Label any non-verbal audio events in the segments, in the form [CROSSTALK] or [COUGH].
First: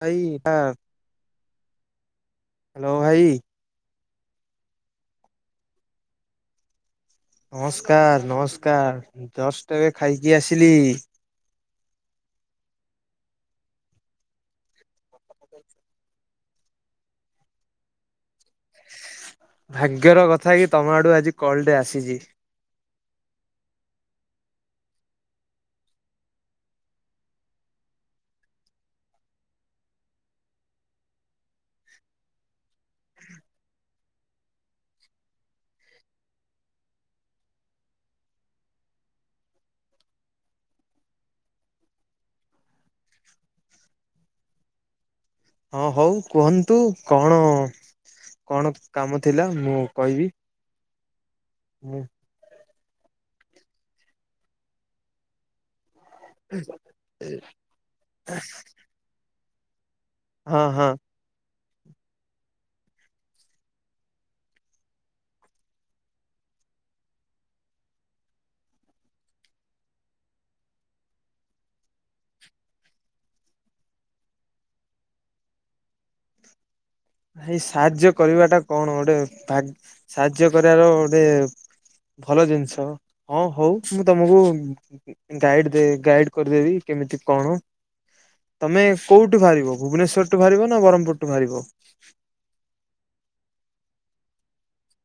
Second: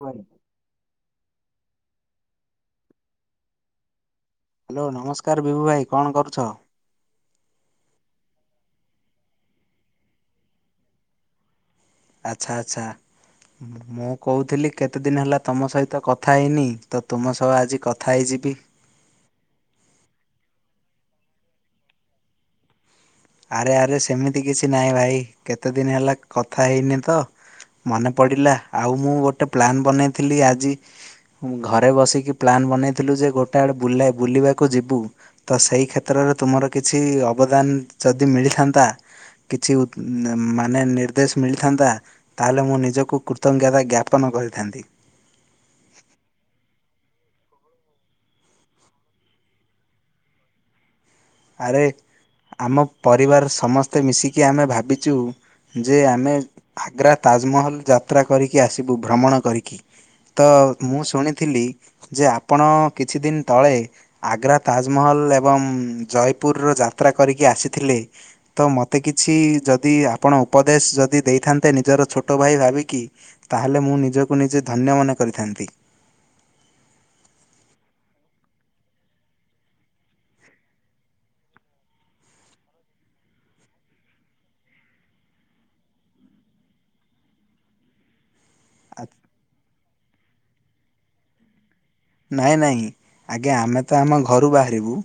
Hello ଆ? Hello ଭାଇ। Hello ନମସ୍କାର ବିିବୁ ଭାଇ କଣ କରୁଛ। ନମସ୍କାର ନମସ୍କାର ଜଷ୍ଟ ଟ ଏବେ ଖାଇକି ଆସିଲି। ଆଚ୍ଛା ଆଚ୍ଛା। ମୁଁ କହୁଥିଲି କେତେ ଦିନ ହେଲା ତମ ସହିତ କଥା ହେଇନି ତ ତୁମ ସହ ଆଜି କଥା ହେଇଯିବି। ଭାଗ୍ୟର କଥା କି ତମ ଆଡୁ ଆଜି କଲଟେ ଆସିଛି। ଆରେ ଆରେ ସେମିତି କିଛି ନାହିଁ ଭାଇ କେତେ ଦିନ ହେଲା କଥା ହେଇନି ତ। ମନେ ପଡ଼ିଲା ଆଉ ମୁଁ ଗୋଟେ ପ୍ଲାନ୍ ବନେଇଥିଲି ଆଜି। ମୁଁ ଘରେ ବସିକି ପ୍ଲାନ୍ ବନେଇଥିଲୁ ଯେ ଗୋଟାଏଡେ ବୁଲାଏ ବୁଲିବାକୁ ଯିବୁ। ତ ସେଇ କ୍ଷେତ୍ରରେ ତୁମର କିଛି ଅବଦାନ ଯଦି ମିଳିଥାନ୍ତା। କିଛି [INAUDIBLE] ମାନେ ନିର୍ଦ୍ଦେଶ ମିଳିଥାନ୍ତା ତାହେଲେ ମୁଁ ନିଜକୁ କୃତଜ୍ଞତା ଜ୍ଞାପନ କରିଥାନ୍ତି। ହଁ ହଉ କୁହନ୍ତୁ କଣ। କଣ କାମ ଥିଲା ମୁଁ କହିବି। ଆରେ ମୁଁ ଆମ ପରିବାର ସମସ୍ତେ ମିଶିକି ଆମେ ଭାବିଛୁ ଯେ ଆମେ? ଆଗ୍ରା ତାଜମହଲ ଯାତ୍ରା କରିକି ଆସିବୁ ଭ୍ରମଣ କରିକି। ତ ହଁ ହଁ ମୁଁ ଶୁଣିଥିଲି। ଯେ ଆପଣ କିଛି ଦିନ ତଳେ ଆଗ୍ରା ତାଜମହଲ ଏବଂ? ଜୟପୁରର ଯାତ୍ରା କରିକି ଆସିଥିଲି। ତ ମୋତେ କିଛି ଯଦି ଆପଣ ଉପଦେଶ ଯଦି ଦେଇଥାନ୍ତେ ନିଜର ଛୋଟ ଭାଇ ଭାବିକି? ତାହେଲେ ମୁଁ ନିଜକୁ ନିଜେ ଧନ୍ୟ ମନେ କରିଥାନ୍ତି। ଭାଇ ସାହାଯ୍ୟ କରିବାଟା କଣ ଗୋଟେ ଭାଗ ସାହାଯ୍ୟ କରିବାର ଗୋଟେ। ଭଲ ଜିନିଷ ହଁ ହଉ ମୁଁ ତମକୁ ଗାଇଡ ଦେ ଗାଇଡ କରିଦେବି କେମିତି କଣ। ତମେ ଆ- କୋଉଠୁ ବାହାରିବ ଭୁବନେଶ୍ଵରଠୁ ବାହାରିବ ନା ବ୍ରହ୍ମପୁରଠୁ ବାହାରିବ। ନାଇଁ ନାଇଁ ଆଜ୍ଞା ଆମେ ତ ଆମ ଘରୁ ବାହାରିବୁ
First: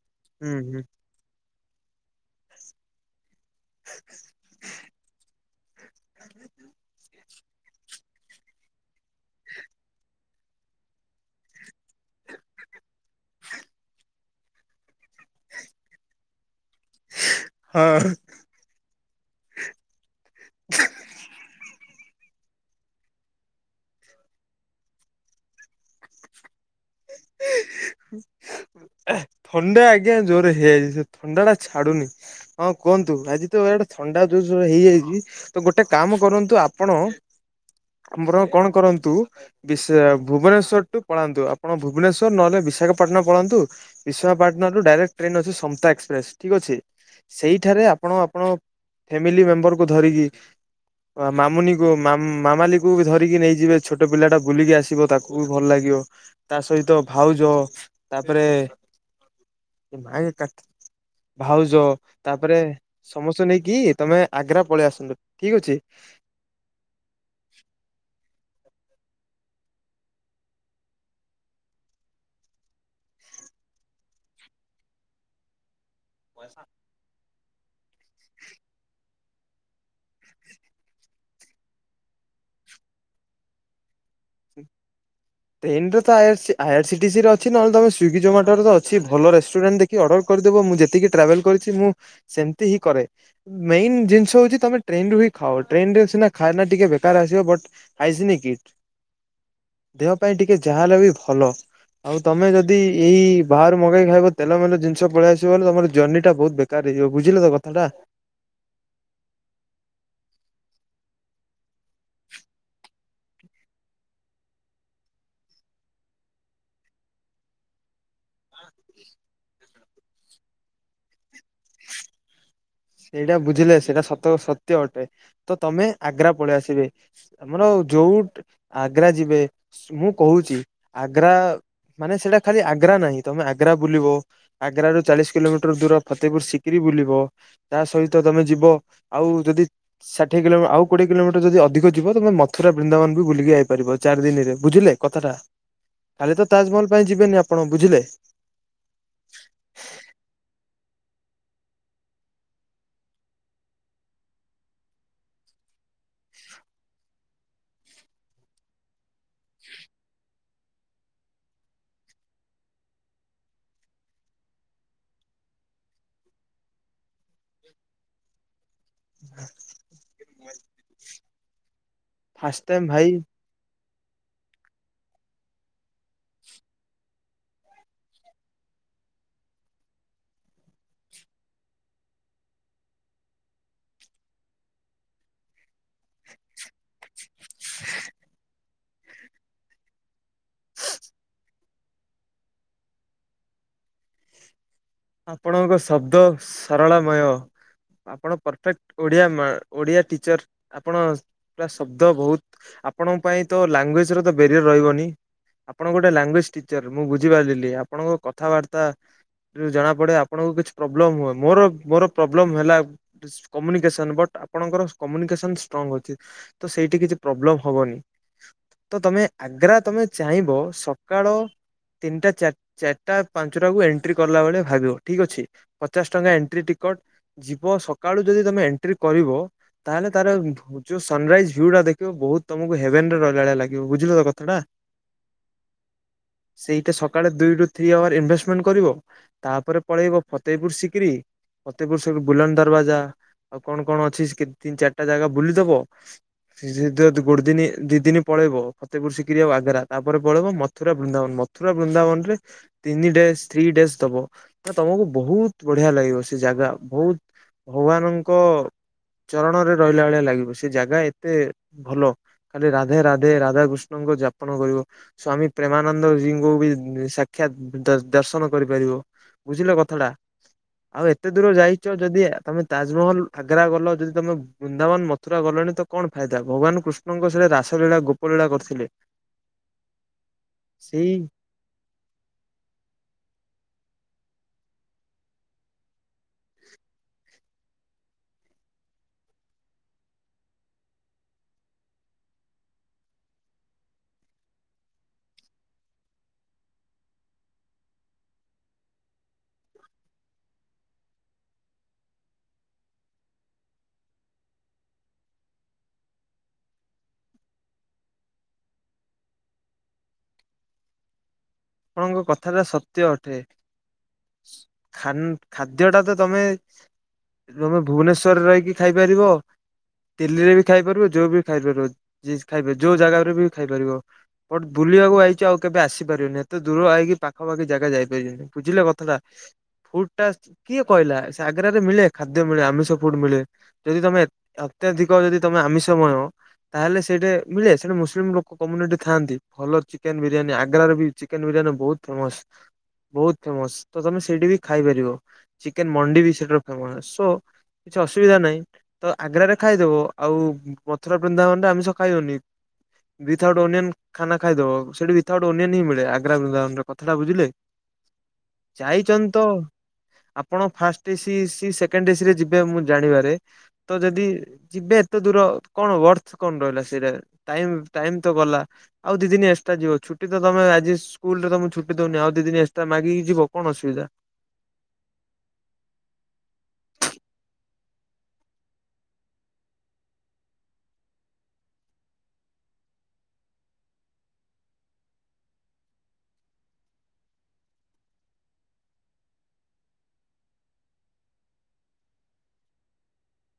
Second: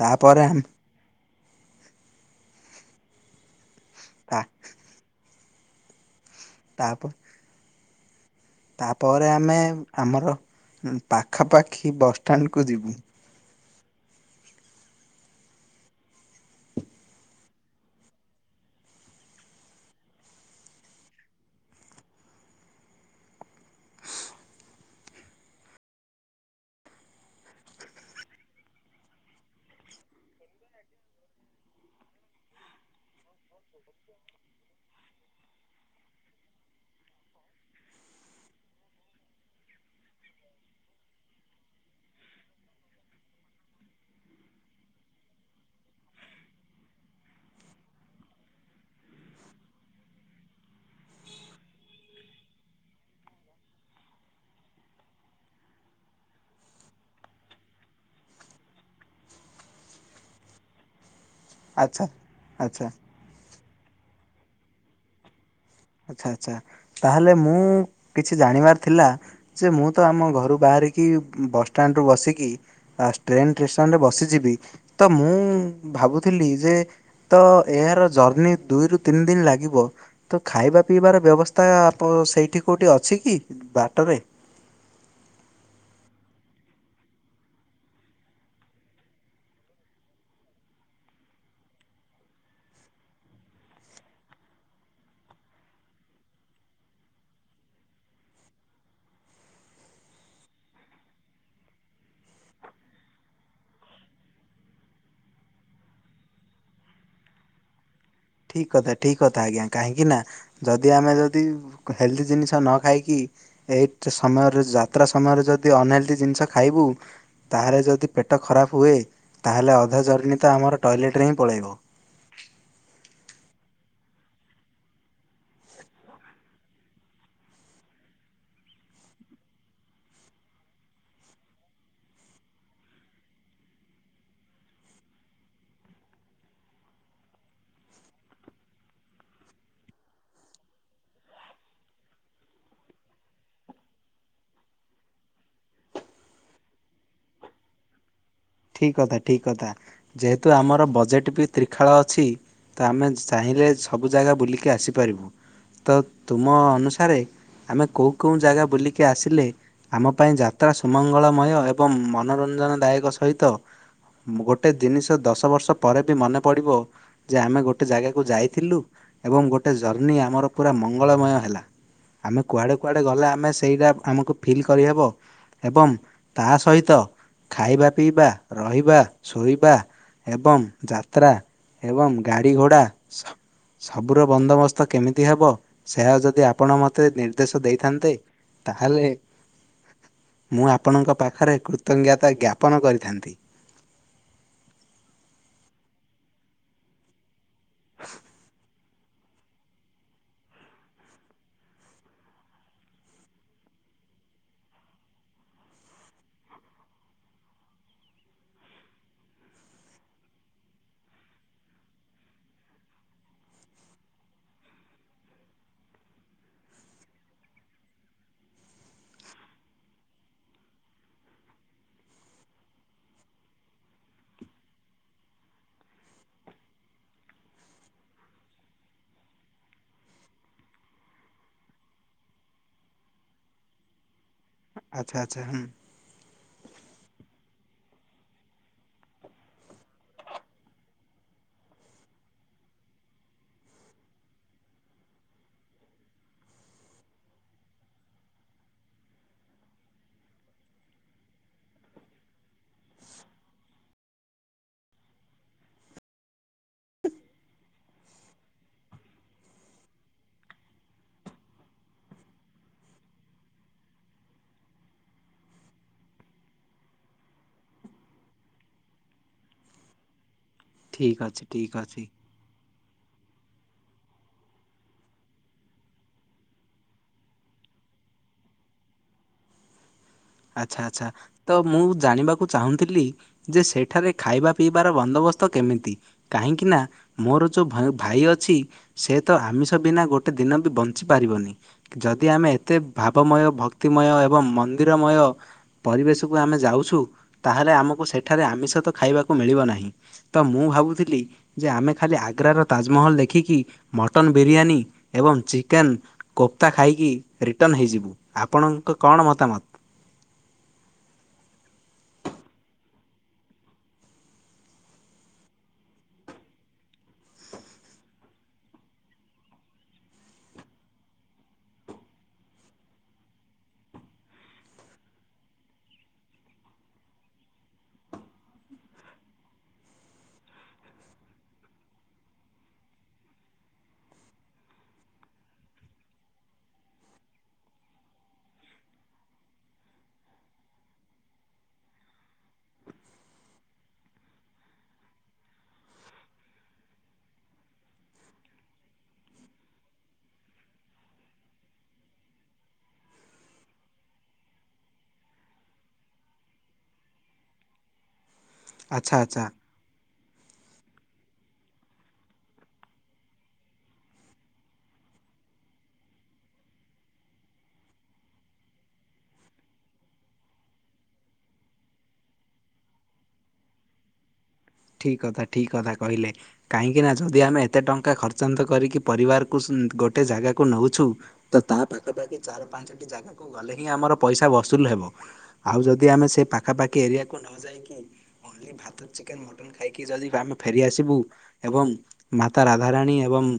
ତାପରେ ହୁଁ ଆମ ହୁଁ। ହ [INAUDIBLE] ଆ ତାପ ତାପରେ ଆମେ ଆମର ପାଖାପାଖି ବସ୍ ଷ୍ଟାଣ୍ଡକୁ ଯିବୁ। ହୁଁ ହଁ। ହ ଥଣ୍ଡା ଆଜ୍ଞା ଜୋରେ ହେଇଯାଇଛି ସେ ଥଣ୍ଡା ଟା ଛାଡୁନି। ହଁ କୁହନ୍ତୁ ଆଜି ତ ଏଇଆଡେ ଥଣ୍ଡା ଜୋ ହେଇଯାଇଛି। ତ ଗୋଟେ କାମ କରନ୍ତୁ ଆପଣ। ଆମର କଣ କରନ୍ତୁ ବି ଭୁବନେଶ୍ଵର ଟୁ ପଳାନ୍ତୁ ଆପଣ। ଭୁବନେଶ୍ୱର ନହେଲେ ବିଶାଖାପାଟଣା ପଳନ୍ତୁ। ବିଶାପାଟଣା ରୁ ଡାଇରେକ୍ଟ ଟ୍ରେନ୍ ଅଛି ସମ୍ନ୍ତା ଏକ୍ସପ୍ରେସ, ଠିକ ଅଛି? ସେଇଠାରେ ଆପଣ ଆପଣ ଫ୍ୟାମିଲି ମେମ୍ବରକୁ ଧରିକି। ମାମୁନିକୁ ମାମାଲିକୁ ଧରିକି ନେଇଯିବେ ଛୋଟ ପିଲା ଟା ବୁଲିକି ଆସିବ ତାକୁ। ଭଲ ଲାଗିବ। ତା ସହିତ ଭାଉଜ ତାପରେ ମା କା ଭାଉଜ ଆଚ୍ଛା। ତାପରେ ଆଚ୍ଛା ସମସ୍ତେ ନେଇକି ତମେ ଆଗ୍ରା ପଳେଇ ଆସନ୍ତ ଠିକ ଅଛି। ଆଛା ଆଚ୍ଛା ତାହେଲେ ମୁଁ କିଛି ଜାଣିବାର ଥିଲା। ଯେ ମୁଁ ତ ଆମ ଘରୁ ବାହାରିକି ବସଷ୍ଟାଣ୍ଡରୁୁ ବସିକି। ଆ ଟ୍ରେନ ଷ୍ଟ୍ରେସନରେ ବସିଯିବି ତ ମୁଁ ଭାବୁ ଥିଲି ଯେ ତ ଏହାର ଜର୍ଣିି ଦୁଇରୁ ତିନି ଦିନ ଲାଗିବ। ତ ଖାଇବା ପିଇବାର ବ୍ୟବସ୍ଥା ଆପ ସେଇଠି କେଉଁଠି ଅଛି କି ବାଟରେ। ଟ୍ରେନରେ ତ ଆ ଆଇସି ଆଇରସିିଟିସି ର ଅଛି ନହେଲେମ ସ୍ଵିଗି ଜୋମାଟୋ ତ ଅଛି ଭଲ ରେଷ୍ଟୁରାଣ୍ଟ ଦେଖ୍। କି ଅର୍ଡର କରିଦେବ ମୁଁ ଯେତିକି ଟ୍ରାଭେଲ କରିଛି ମୁଁ ସେମିତି ହିଁ କରେ। ମେନ୍ ଜିନିଷ ହଉଛି ତମେ ଟ୍ରେନ ରୁ ହିଁ ଖାଅ ଟ୍ରେନ ରେ ସିନା ଖାଇନା ଟିକେ ବେକାର ଆସିବ ବଟ୍। ଆାଇସି ନିକିଟ୍। ଦେହ ପାଇଁ ଟିକେ ଯାହା ହେଲେ ବି ଭଲ। ଆଉ ତମେ ଯଦି ଏଇ ବାହାରୁ ମଗେଇ ଖାଇବ ତେଲ ମେଲ ଜିନିଷ ପଳେଇଆସିବ ଗଲେ ତମର ଯୌର୍ନୀ ଟା ବହୁତ ବେ କାର ହେଇଯିବ ବୁଝିଲ ତ କଥାଟା। ଠିକ କଥା ଠିକ କଥା ଆଜ୍ଞା କାହିଁକି ନା। ଯଦି ଆମେ ଯଦି ହେଲ୍ଦି ଜିନିଷ ନ ଖାଇକି। ଏଇ ସମୟରେ ଯାତ୍ରା ସମୟରେ ଯଦି ଅନହେଲ୍ଦି ଜିନିଷ ଖାଇବୁ ତାହେଲେ ଯଦି। ପେଟ ଖରାପ ହୁଏ ତା ହେଲେ ଅଧା ଜର୍ନୀ ତ ଆମର ଟଏଲେଟରେ ହିଁ ପଳାଇବ। ସେଇଟା ବୁଝିଲେ ସେଇଟା ସତ ସତ୍ୟ ଅଟେ ତ ତମେ ଆଗ୍ରା ପଳେଇ ଆସିବେ। ଆମର ଯଉଠ ଆଗ୍ରା ଯିବେ ମୁଁ କହୁଛି ଆଗ୍ରା। ମାନେ ସେଇଟା ଖାଲି ଆଗ୍ରା ନାହିଁ ତମେ ଆଗ୍ରା ବୁଲିବ। ଆଗ୍ର ରୁ ଚାଳିଶ କିଲୋମିଟର ଦୂର ଫତେହିପୁର ସିକିରି ବୁଲିବ। ତା ସହିତ ତମେ ଯିବ ଆଉ ଯଦି। ଷାଠିଏ କିଲୋମି ଆଉ କୋଡ଼ିଏ କିଲୋମିଟର ଯଦି ଅଧିକ ଯିବ ତମେ ମଥୁରା ବୃନ୍ଦାବନ ବି ବୁଲିକି ଯାଇପାରିବ ଚାରି ଦିନରେ ବୁଝିଲେ? କଥାଟା ଖାଲି ତ ତାଜମହଲ ପାଇଁ ଯିବେନି ଆପଣ ବୁଝିଲେ ଠିକ କଥା ଠିକ କଥା ଯେହେତୁ ଆମର ବଜେଟ୍ ବି ତ୍ରିଖାଳ ଅଛି ତ ଆମେ ଚାହିଁଲେ ସବୁ ଜାଗା ବୁଲିକି ଆସିପାରିବୁ ତ ତୁମ ଅନୁସାରେ ଆମେ କେଉଁ କେଉଁ ଜାଗା ବୁଲିକି ଆସିଲେ ଆମ ପାଇଁ ଯାତ୍ରା ସୁମଙ୍ଗଳମୟ ଏବଂ ମନୋରଞ୍ଜନଦାୟକ ସହିତ ତ ଗୋଟେ ଜିନିଷ ଦଶ ବର୍ଷ ପରେ ବି ମନେ ପଡିବ ଯେ ଆମେ ଗୋଟେ ଜାଗାକୁ ଯାଇଥିଲୁ ଏବଂ ଗୋଟେ ଜର୍ଣି ଆମର ପୁରା ମଙ୍ଗଳମୟ ହେଲା। ଆମେ ଫାଷ୍ଟ କୁଆଡ଼େ ଟାଇମ କୁଆଡେ ଭାଇ ଗଲେ ଆମେ ସେଇଟା ଆମକୁ ଫିଲ୍ କରିହେବ ଏବଂ ତା ସହିତ ଖାଇବା ପିଇବା ରହିବା ଶୋଇବା ଏବଂ ଯାତ୍ରା ଏବଂ ଗାଡ଼ି ଘୋଡ଼ା ସବୁର ବନ୍ଦୋବସ୍ତ କେମିତି ହେବ ସେ ଯଦି ଆପଣ ମୋତେ ନିର୍ଦ୍ଦେଶ ଦେଇଥାନ୍ତେ ତାହେଲେ ମୁଁ ଆପଣଙ୍କ ପାଖରେ କୃତଜ୍ଞତା ଜ୍ଞାପନ କରିଥାନ୍ତି। ଆପଣଙ୍କ ଶବ୍ଦ ସରଳମୟ ଆପଣ ପରଫେକ୍ଟ ଓଡିଆ ମା ଓଡିଆ ଟିଚର ଆପଣ ପୁରା ଶବ୍ଦ ବହୁତ ଆପଣଙ୍କ ପାଇଁ ତ ଲାଙ୍ଗୁଏଜ ର ତ ବ୍ୟାରିୟର ରହିବନି ଆପଣଙ୍କ ଗୋଟେ ଲାଙ୍ଗୁଏଜ ଟିଚର ମୁଁ ବୁଝିପାରିଲି ଆପଣଙ୍କ କଥାବାର୍ତ୍ତା ଜଣା ପଡେ ଆପଣଙ୍କୁ କିଛି ପ୍ରୋବ୍ଲେଲ ହୁ ମୋର ମୋର ପ୍ରୋବ୍ଲେ ହେଲା କମ୍ୟୁନିକେସନ ବଟ୍ ଆପଣଙ୍କର କମ୍ୟୁନିକେସନ ଷ୍ଟ୍ରଙ୍ଗ ଅଛି ତ ସେଇଠି କିଛି ପ୍ରୋବ୍ଲେମ ହବନି ତ ତମେ ଆଗ୍ରା ତମେ ଚାହିଁବ ସକାଳ ତିନିଟା ଚା ଚାରିଟା ପାଞ୍ଚଟା କୁ ଏଣ୍ଟ୍ରି କଲା ଭଳିଆ ଭାବିବ ଠିକ ଅଛି ପଚାଶ ଟଙ୍କା ଏଣ୍ଟ୍ରି ଟିକଟ ଯିବ ସକାଳୁ ଯଦି ତମେ ଏଣ୍ଟ୍ରି କରିବ ତାହେଲେ ତାର ଯୋଉ ସନରାଇଜ୍ ଭ୍ୟୁ ଟା ଦେଖିବ ବହୁତ ତମକୁ ହେଭନ ର ଲଳି ଲାଗିବ ବୁଝିଲ ତ କଥାଟା ଆଚ୍ଛା ଆଚ୍ଛା ହଁ। ସେଇଟା ସକାଳେ ଦୁଇ ରୁ ଥ୍ରୀ ଆୱାର ଇନଭେଷ୍ଟମେଣ୍ଟ କରିବ ତାପରେ ପଳେଇବ ଫତେହପୁର ସିକିରି ଫତେହପୁର ସ ବୁଲନ ଦରବାଜା ଆଉ କଣ କଣ ଅଛି କେ ତିନି ଚାରିଟା ଜାଗା ବୁଲିଦବ ଗୋଡ ଦିନ ଦି ଦିନ ପଳେଇବ ଫତେପୁର ଶିକିରି ଆଉ ଆଗ୍ରା ତାପରେ ପଳେଇବ ମଥୁରା ବୃନ୍ଦାବନ ମଥୁରା ବୃନ୍ଦାବନ ରେ ତିନି ଡେଜ ଥ୍ରୀ ଡେଜ ଦବ ତମକୁ ବହୁତ ବଢିଆ ଲାଗିବ ସେ ଜାଗା ବହୁତ ଭଗବାନଙ୍କ ଚରଣରେ ରହିଲା ଭଳିଆ ଲାଗିବ ସେ ଜାଗା ଏତେ ଭଲ ଖାଲି ରାଧେ ରାଧେ ରାଧାକୃଷ୍ଣଙ୍କ ଯାପନ କରିବ ସ୍ଵାମୀ ପ୍ରେମାନନ୍ଦ ଜୀଙ୍କୁ ବି ସାକ୍ଷାତ ଦର୍ଶନ କର ପାରିବ ବୁଝିଲ କଥାଟା ଆଉ ଠିକ୍ ଏତେ ଅଛି ଦୂର ଠିକ୍ ଯାଇଛ ଅଛି ଯଦି ତମେ ତାଜମହଲ ଆଗ୍ରା ଗଲ ଯଦି ତମେ ବୃନ୍ଦାବନ ମଥୁରା ଗଲଣି ତ କଣ ଫାଇଦା ଭଗବାନ କୃଷ୍ଣ ଆପଣଙ୍କ ସରେ ରାସଲୀଳା ଗୋପଲୀଳା କରିଥିଲେ ଆଚ୍ଛା ଆଚ୍ଛା। ସେଇ ତ ମୁଁ ଜାଣିବାକୁ ଚାହୁଁଥିଲି ଯେ ସେଠାରେ ଖାଇବା ପିଇବାର ବନ୍ଦୋବସ୍ତ କେମିତି କାହିଁକି ନା ମୋର ଯୋଉ ଭାଇ ଅଛି ସେ ତ ଆମିଷ ବିନା ଗୋଟେ ଦିନ ବି ବଞ୍ଚି ପାରିବନି ଯଦି ଆମେ ଏତେ ଭାବମୟ ଭକ୍ତିମୟ ଏବଂ ମନ୍ଦିରମୟ ପରିବେଶକୁ ଆମେ ଯାଉଛୁ ତାହେଲେ ଆମକୁ ସେଠାରେ ଆମିଷ ତ ଖାଇବାକୁ ମିଳିବ ନାହିଁ ତ ମୁଁ ଭାବୁଥିଲି ଯେ ଆମେ ଖାଲି ଆଗ୍ରାର ତାଜମହଲ ଦେଖିକି ମଟନ ବିରିୟାନୀ ଏବଂ ଚିକେନ କୋପ୍ତା ଖାଇକି ରିଟର୍ଣ୍ଣ ହେଇଯିବୁ। ଆପଣଙ୍କ କଣ ମତାମତ ଆପଣଙ୍କ କଥାଟା ସତ୍ୟ ଅଟେ। ଖାଲି ଖାଦ୍ୟ ଟା ତ ତମେ ତମେ ଭୁବନେଶ୍ୱରରେ ରହିକି ଖାଇପାରିବ। ଦିଲ୍ଲୀରେ ବି ଖାଇପାରିବ ଯୋଉ ବି ଖାଇପାରିବ, ଖାଇପାର ଯୋଉ ଜାଗାରୁ ବି ଖାଇପାରିବ। ବଟ ବୁଲିବାକୁ ଆଇଛ। ଆଉ କେବେ ଆସି ପାରିବନି ଏତେ ଦୂର ଆଇକି ପାଖାପାଖି ଜାଗା ଯାଇପାର ବ ବୁଝିଲେ କଥାଟା ଫୁଡ ଟା କିଏ କହିଲା ସେ ଆଗ୍ରରେ ମିଳେ ଖାଦ୍ୟ ମିଳେ ଆମିଷ ଫୁଡ ମିଳେ ଯଦି ତମେ ଅତ୍ୟଧିକ ଯଦି ତମେ ଆମିଷମୟ ତାହେଲେ ସେଇଟା ମିଳେ ସେଇଠା ମୁସଲିମ ଲୋକ କମ୍ୟୁନିଟି ଥାଆନ୍ତି। ଭଲ ଚିକେନ ବିରିୟାନୀ ଆଗ୍ରାରେ ବି ଚିକେନ ବିରିୟାନୀ ବହୁତ ଫେମସ। ବହୁତ ଫେମସ ତ ତମେ ସେଇଠି ବି ଖାଇପାରିବ। ଚିକେନ ମଣ୍ଡି ବି ସେଠାରୁ ଫେମସ ସୋ କିଛି ଅସୁବିଧା ନାହିଁ। ତ ଆଗ୍ରାରେ ଖାଇଦବ, ଆଉ ମଥୁର, ବୃନ୍ଦାବନରେ ଆମିଷ ଖାଇବନି। ଦି ଥାଉଟ ଓନିୟନ ଖାନା ଖାଇଦବ। ସେଠି ଦି ଥାଉଟ ଓନିଅନ୍ ହିଁ ହୁଏ। ଆଗ୍ରା ବୁଲି କଥାଟା ବୁଝିଲେ ଆଚ୍ଛା ଯାଇଛନ୍ତି ଆଚ୍ଛା ତ ଆପଣ first AC C second AC ରେ ଯିବେ ମୁଁ ଜାଣିବାରେ ତ ଯଦି ଯିବେ ଏତେ ଦୂର କଣ ଅର୍ଥ କଣ ରହିଲା ସେଇଟା ଟାଇମ- ଟାଇମ ତ ଗଲା। ଆଉ ଦି ଦିନି ଏକ୍ସଟ୍ରା ଯିବ ଛୁଟି ତମେ ସ୍କୁଲରେ ତମେ ଛୁଟି ଦଉନି ଆଉ ଦି ଦିନି ଏସଟ୍ରା ମାଗିକିି ଯିବ କଣ ଅସୁବିଧା? ଠିକ କଥା, ଠିକ କଥା କହିଲେ। କାହିଁକି ନା ଯଦି ଆମେ ଏତେ ଟଙ୍କା ଖର୍ଚ୍ଚାନ୍ତ କରିକି ପରିବାରକୁ ଗୋଟେ ଜାଗାକୁ ନଉଛୁ। ତ ତାହା ପାଖା ପାଖି ଚାରି ପାଞ୍ଚଟି ଜାଗାକୁ ଗଲେ ହିଁ ଆମର ପଇସା ବସୁଲ ହେବ। ଆଉ ଯଦି ଆମେ ସେ ପାଖାପାଖି ଏରିଆକୁ ନ ଯାଇକି ପୁରୀ, ଭାତ, ଚିକେନ ଖାଇକି ଯଦି ଆମେ ଫେରିଆସିବୁ। ଏବଂ ମାତା ରାଧାରାଣୀ ଏବଂ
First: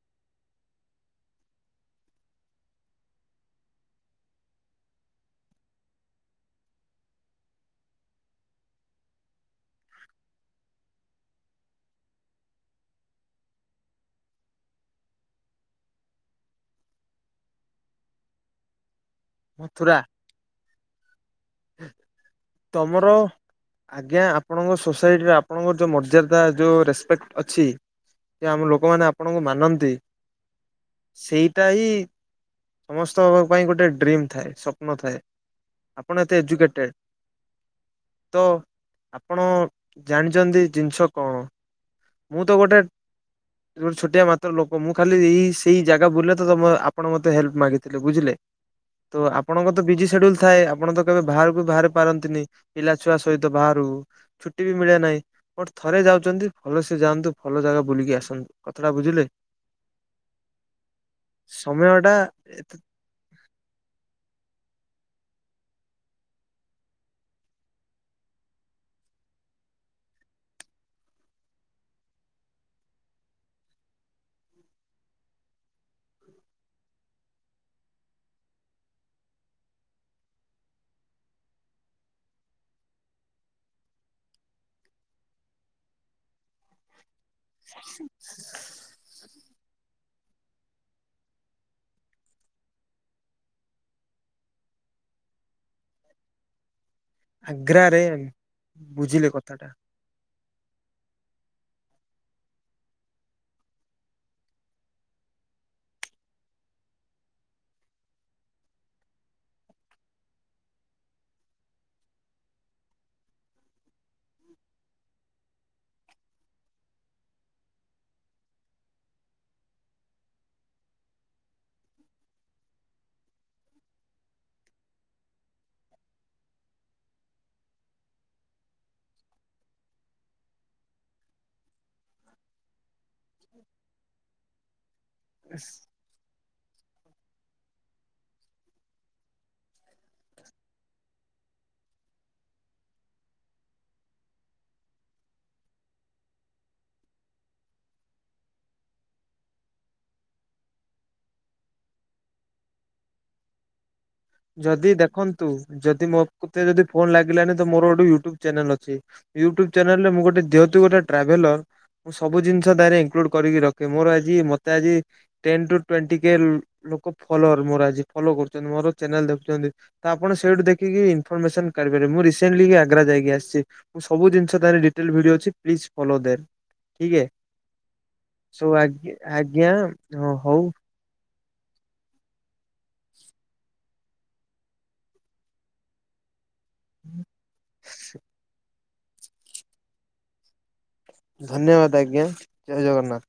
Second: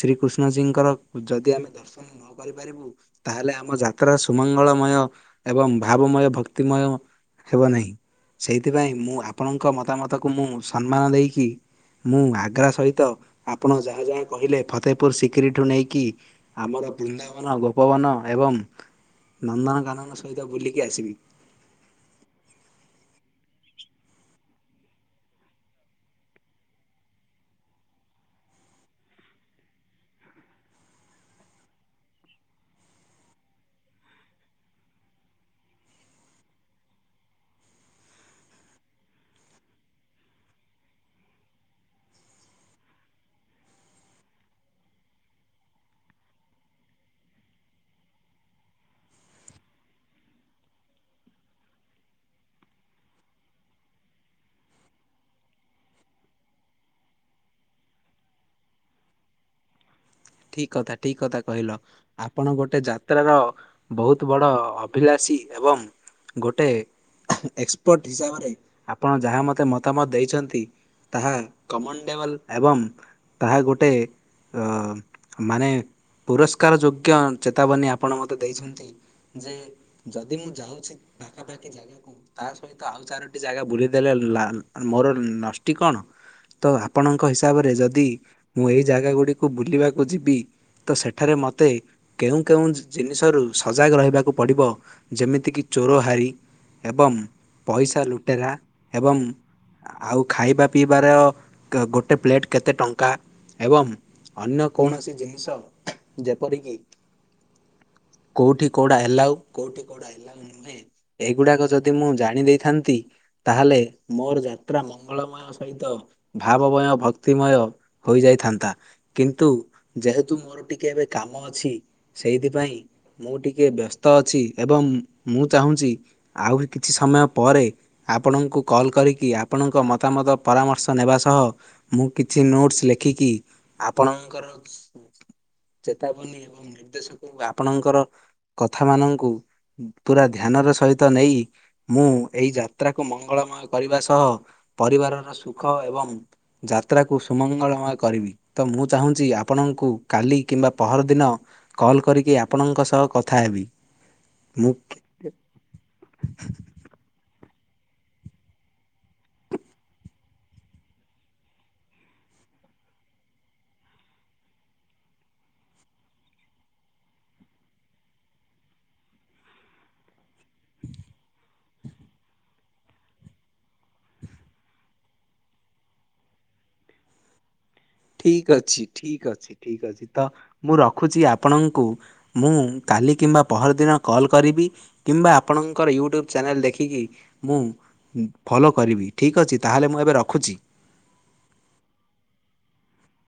ଶ୍ରୀକୃଷ୍ଣଜୀଙ୍କର ଯଦି ଆମେ ଦର୍ଶନ ହୁମ କରିପାରିବୁ। ତାହେଲେ ଆମ ଯାତ୍ରା ସୁମଙ୍ଗଳମୟ ଏବଂ ଭାବମୟ, ଭକ୍ତିମୟ ହେବ ନାହିଁ। ସେଇଥିପାଇଁ ମୁଁ ଆପଣଙ୍କ ମତାମତକୁ ମୁଁ ସମ୍ମାନ ଦେଇକି ମୁଁ ଆଗ୍ରା ସହିତ ଆପଣ ଯାହା ଯାହା କହିଲେ ଫତେହପୁର ସିକ୍ରିଠୁ ନେଇକି ଆମର ବୃନ୍ଦାବନ, ଗୋପବନ ଏବଂ ମଥୁରା ନନ୍ଦନକାନନ ସହିତ ବୁଲିକି ଆସିବି। ତମର ଆଜ୍ଞା! ଆପଣଙ୍କ ସୋସାଇଟିରେ ଆପଣଙ୍କର ଯୋଉ ମର୍ଯ୍ୟାଦା, ଯୋଉ ରେସ୍ପେକ୍ଟ ଅଛି। ଯେ ଆମ ଲୋକମାନେ ଆପଣଙ୍କୁ ମାନନ୍ତି। ସେଇଟା ହିଁ ସମସ୍ତଙ୍କ ପାଇଁ ଗୋଟେ ଡ୍ରିମ୍ ଥାଏ। ସ୍ୱପ୍ନ ଥାଏ। ଆପଣ ଏତେ ଏଜୁକେଟେଡ ତ ଆପଣ ଜାଣିଛନ୍ତି ଜିନିଷ କଣ? ମୁଁ ତ ଗୋଟେ ମୁଁ ଛୋଟିଆ ମାତ୍ର ଲୋକ ମୁଁ ଖାଲି ଏଇ ସେଇ ଜାଗା ବୁଲେ ତ ଆପଣ ମତେ ହେଲ୍ପ ମାଗିଥିଲେ। ବୁଝିଲେ ତ ଆପଣଙ୍କ ତ ବିଜି ସେଡ୍ୟୁଲ ଥାଏ। ଆପଣ ଆପଣ ତ କେବେ ବାହାରକୁ ବି ବାହାରି ପାରନ୍ତିନି। ପିଲା ଛୁଆ ସହିତ ବାହାରକୁ ଛୁଟି ବି ମିଳେ ନାହିଁ। ଥରେ ଯାଉଛନ୍ତି। ଭଲ ସେ ଯାଆନ୍ତୁ। ଭଲ ଜାଗା ବୁଲିକି ଆସନ୍ତୁ। କଥାଟା ବୁଝିଲେ? ଠିକ କଥା, ଠିକ କଥା କହିଲ ସମୟ ଟା ଆପଣ ଏତେ ଗୋଟେ ଯା ଯାତ୍ର ର ବହୁତ ବଡ ଅଭିଳାଷୀ ଏବଂ। ଗୋଟେ ଏକ୍ସପର୍ଟ ହିସାବରେ ଆପଣ ଯାହା ମୋତେ ମତାମତ ଦେଇଛନ୍ତି। ତାହା କମନ ଡେଭଲ ଏବଂ ତାହା ଗୋଟେ ଅ। ମାନେ ପୁରସ୍କାର ଯୋଗ୍ୟ ଚେତାବନୀ ଆପଣ ମୋତେ ଦେଇଛନ୍ତି। ଯେ ଯଦି ମୁଁ ଯାଉଛି ପାଖାପା ଜାଗା କୁ ତା ସହିତ ଆଉ ଚାରୋଟି ଜାଗା ବୁଲିଦେଲେ ଲା ମୋର ନଷ୍ଟି କଣ? ତ ଆପଣଙ୍କ ହିସାବରେ ଯଦି ମୁଁ ଏହି ଜାଗା ଗୁଡ଼ିକୁ ବୁଲିବାକୁ ଯିବି। ତ ସେଠାରେ ମୋତେ। କେଉଁ କେଉଁ ଜି-ଜିନିଷରୁ ସଜାଗ ରହିବାକୁ ପଡିବ ଯେମିତି କି। ଚୋରହାରି ଏବଂ ଆଗ୍ରାରେ ପଇସା ଲୁଟେରା ଏବଂ। ବୁଝିଲେ କଥାଟା। ଆଉ ଖାଇବା ପିଇବାର କ ଗୋଟେ ପ୍ଲେଟ୍ କେତେ ଟଙ୍କା ଏବଂ ଅନ୍ୟ। କୌଣସି ଜିନିଷ ଯେପରିକି। କୋଉଠି କଉଟା ଏଲାଉ କୋଉଠି କଉଟା ଏଲାଉ ନୁହେ ଏଇଗୁଡାକ ଯଦି ମୁଁ ଜାଣି ଦେଇଥାନ୍ତି। ତାହେଲେ ମୋର ଯାତ୍ରା ମଙ୍ଗଳମୟ ସହିତ। ଭାବମୟ, ଭକ୍ତିମୟ ହୋଇଯାଇଥାନ୍ତା କିନ୍ତୁ। ଯେହେତୁ ମୋର ଟିକେ ଏବେ କାମ ଅଛି ସେଇଥିପାଇଁ। ମୁଁ ଟିକେ ବ୍ୟସ୍ତ ଅଛି ଏବଂ ମୁଁ ଚାହୁଁଛି ଆହୁରି କିଛି ସମୟ ପରେ। ଆପଣଙ୍କୁ କଲ୍ କରିକି ଆପଣଙ୍କ ମତାମତ ପରାମର୍ଶ ନେବା ସହ। ମୁଁ କିଛି ନୋଟସ୍ ଲେଖିକି ଆପଣଙ୍କର ବାସ। ଚେତାବନୀ ଏବଂ ନିର୍ଦ୍ଦେଶକକୁ ଆପଣଙ୍କର କଥା ମାନଙ୍କୁ। ପୁରା ଧ୍ୟାନ ର ସହିତ ନେଇ। ମୁଁ ଏଇ ଯାତ୍ରାକୁ ମଙ୍ଗଳମୟ କରିବା ସହ ପରିବାରର ସୁଖ ଏବଂ। ଯାତ୍ରାକୁ ସୁମଙ୍ଗଳମୟ କରିବି ତ ମୁଁ ଚାହୁଁଛି ଆ ପଣଙ୍କୁ କାଲି କିମ୍ବା ପହରଦିନ କଲ କରିକି ଆପଣଙ୍କ ସହ କଥା ହେବି। ମୁଁ ଯଦି ଦେଖନ୍ତୁ ଯଦି ମୋ କୁ ତେ ଯଦି ଫୋନ ଲାଗିଲାନି ତ ମୋର ଗୋଟେ ୟୁ ଟ୍ୟୁବ ଚ୍ୟାନେଲ ଅଛି। ୟୁ ଟ୍ୟୁବ ଚ୍ୟାନେଲରେ ମୁଁ ଗୋଟେ ଯେହେତୁ ଗୋଟେ ଟ୍ରାଭେଲର। ମୁଁ ସବୁ ଜିନିଷ ତାଇଁରେ ଇନକ୍ଲୁଡ କରିକି ରଖେ ମୋର ଆଜି ମତେ ଆଜି। ଟେନ ଟୁ ଟ୍ୱେଣ୍ଟି କେ ଲୋକ ଫଲୋୟର ମୋର ଆଜି ଫଲୋ କରୁଛନ୍ତି ମୋର। ଚ୍ୟାନେଲ ଦେଖୁଛନ୍ତି ତ ଆପଣ ସେଇଠୁ ଦେଖିକି ଇନଫର୍ମେସନ କାଢ଼ିପାରିବେ ମୁଁ ରିସେଣ୍ଟଲି ଆଗ୍ରା ଯାଇକି ଆସିଛି। ମୁଁ ସବୁ ଜିନିଷ ତାଇଁରେ ଡିଟେଲ ଭିଡିଓ ଅଛି। ପ୍ଲିଜ୍ ଫଲୋ ଦେୟାର ଠିକ ହେ। ଠିକ ସୋ ଅଛି। ଠିକ ଅଛି। ଆଜ୍ଞା ଠିକ ଅଛି। ତ ହଉ ମୁଁ ରଖୁଛି ଆପଣଙ୍କୁ। ମୁଁ କାଲି କିମ୍ବା ପହର ଦିନ କଲ୍ କରିବି କିମ୍ବା ଆପଣଙ୍କର ୟୁ ଟ୍ୟୁବ୍ ଚ୍ୟାନେଲ୍ ଦେ ଖିକି ମୁଁ ଉଁ ଫଲୋ କରିବି। ଠିକ୍ ଅଛି। ତାହେଲେ ମୁଁ ଏବେ ରଖୁଛି। ଧନ୍ୟବାଦ ଆଜ୍ଞା ଜୟ ଜଗନ୍ନାଥ।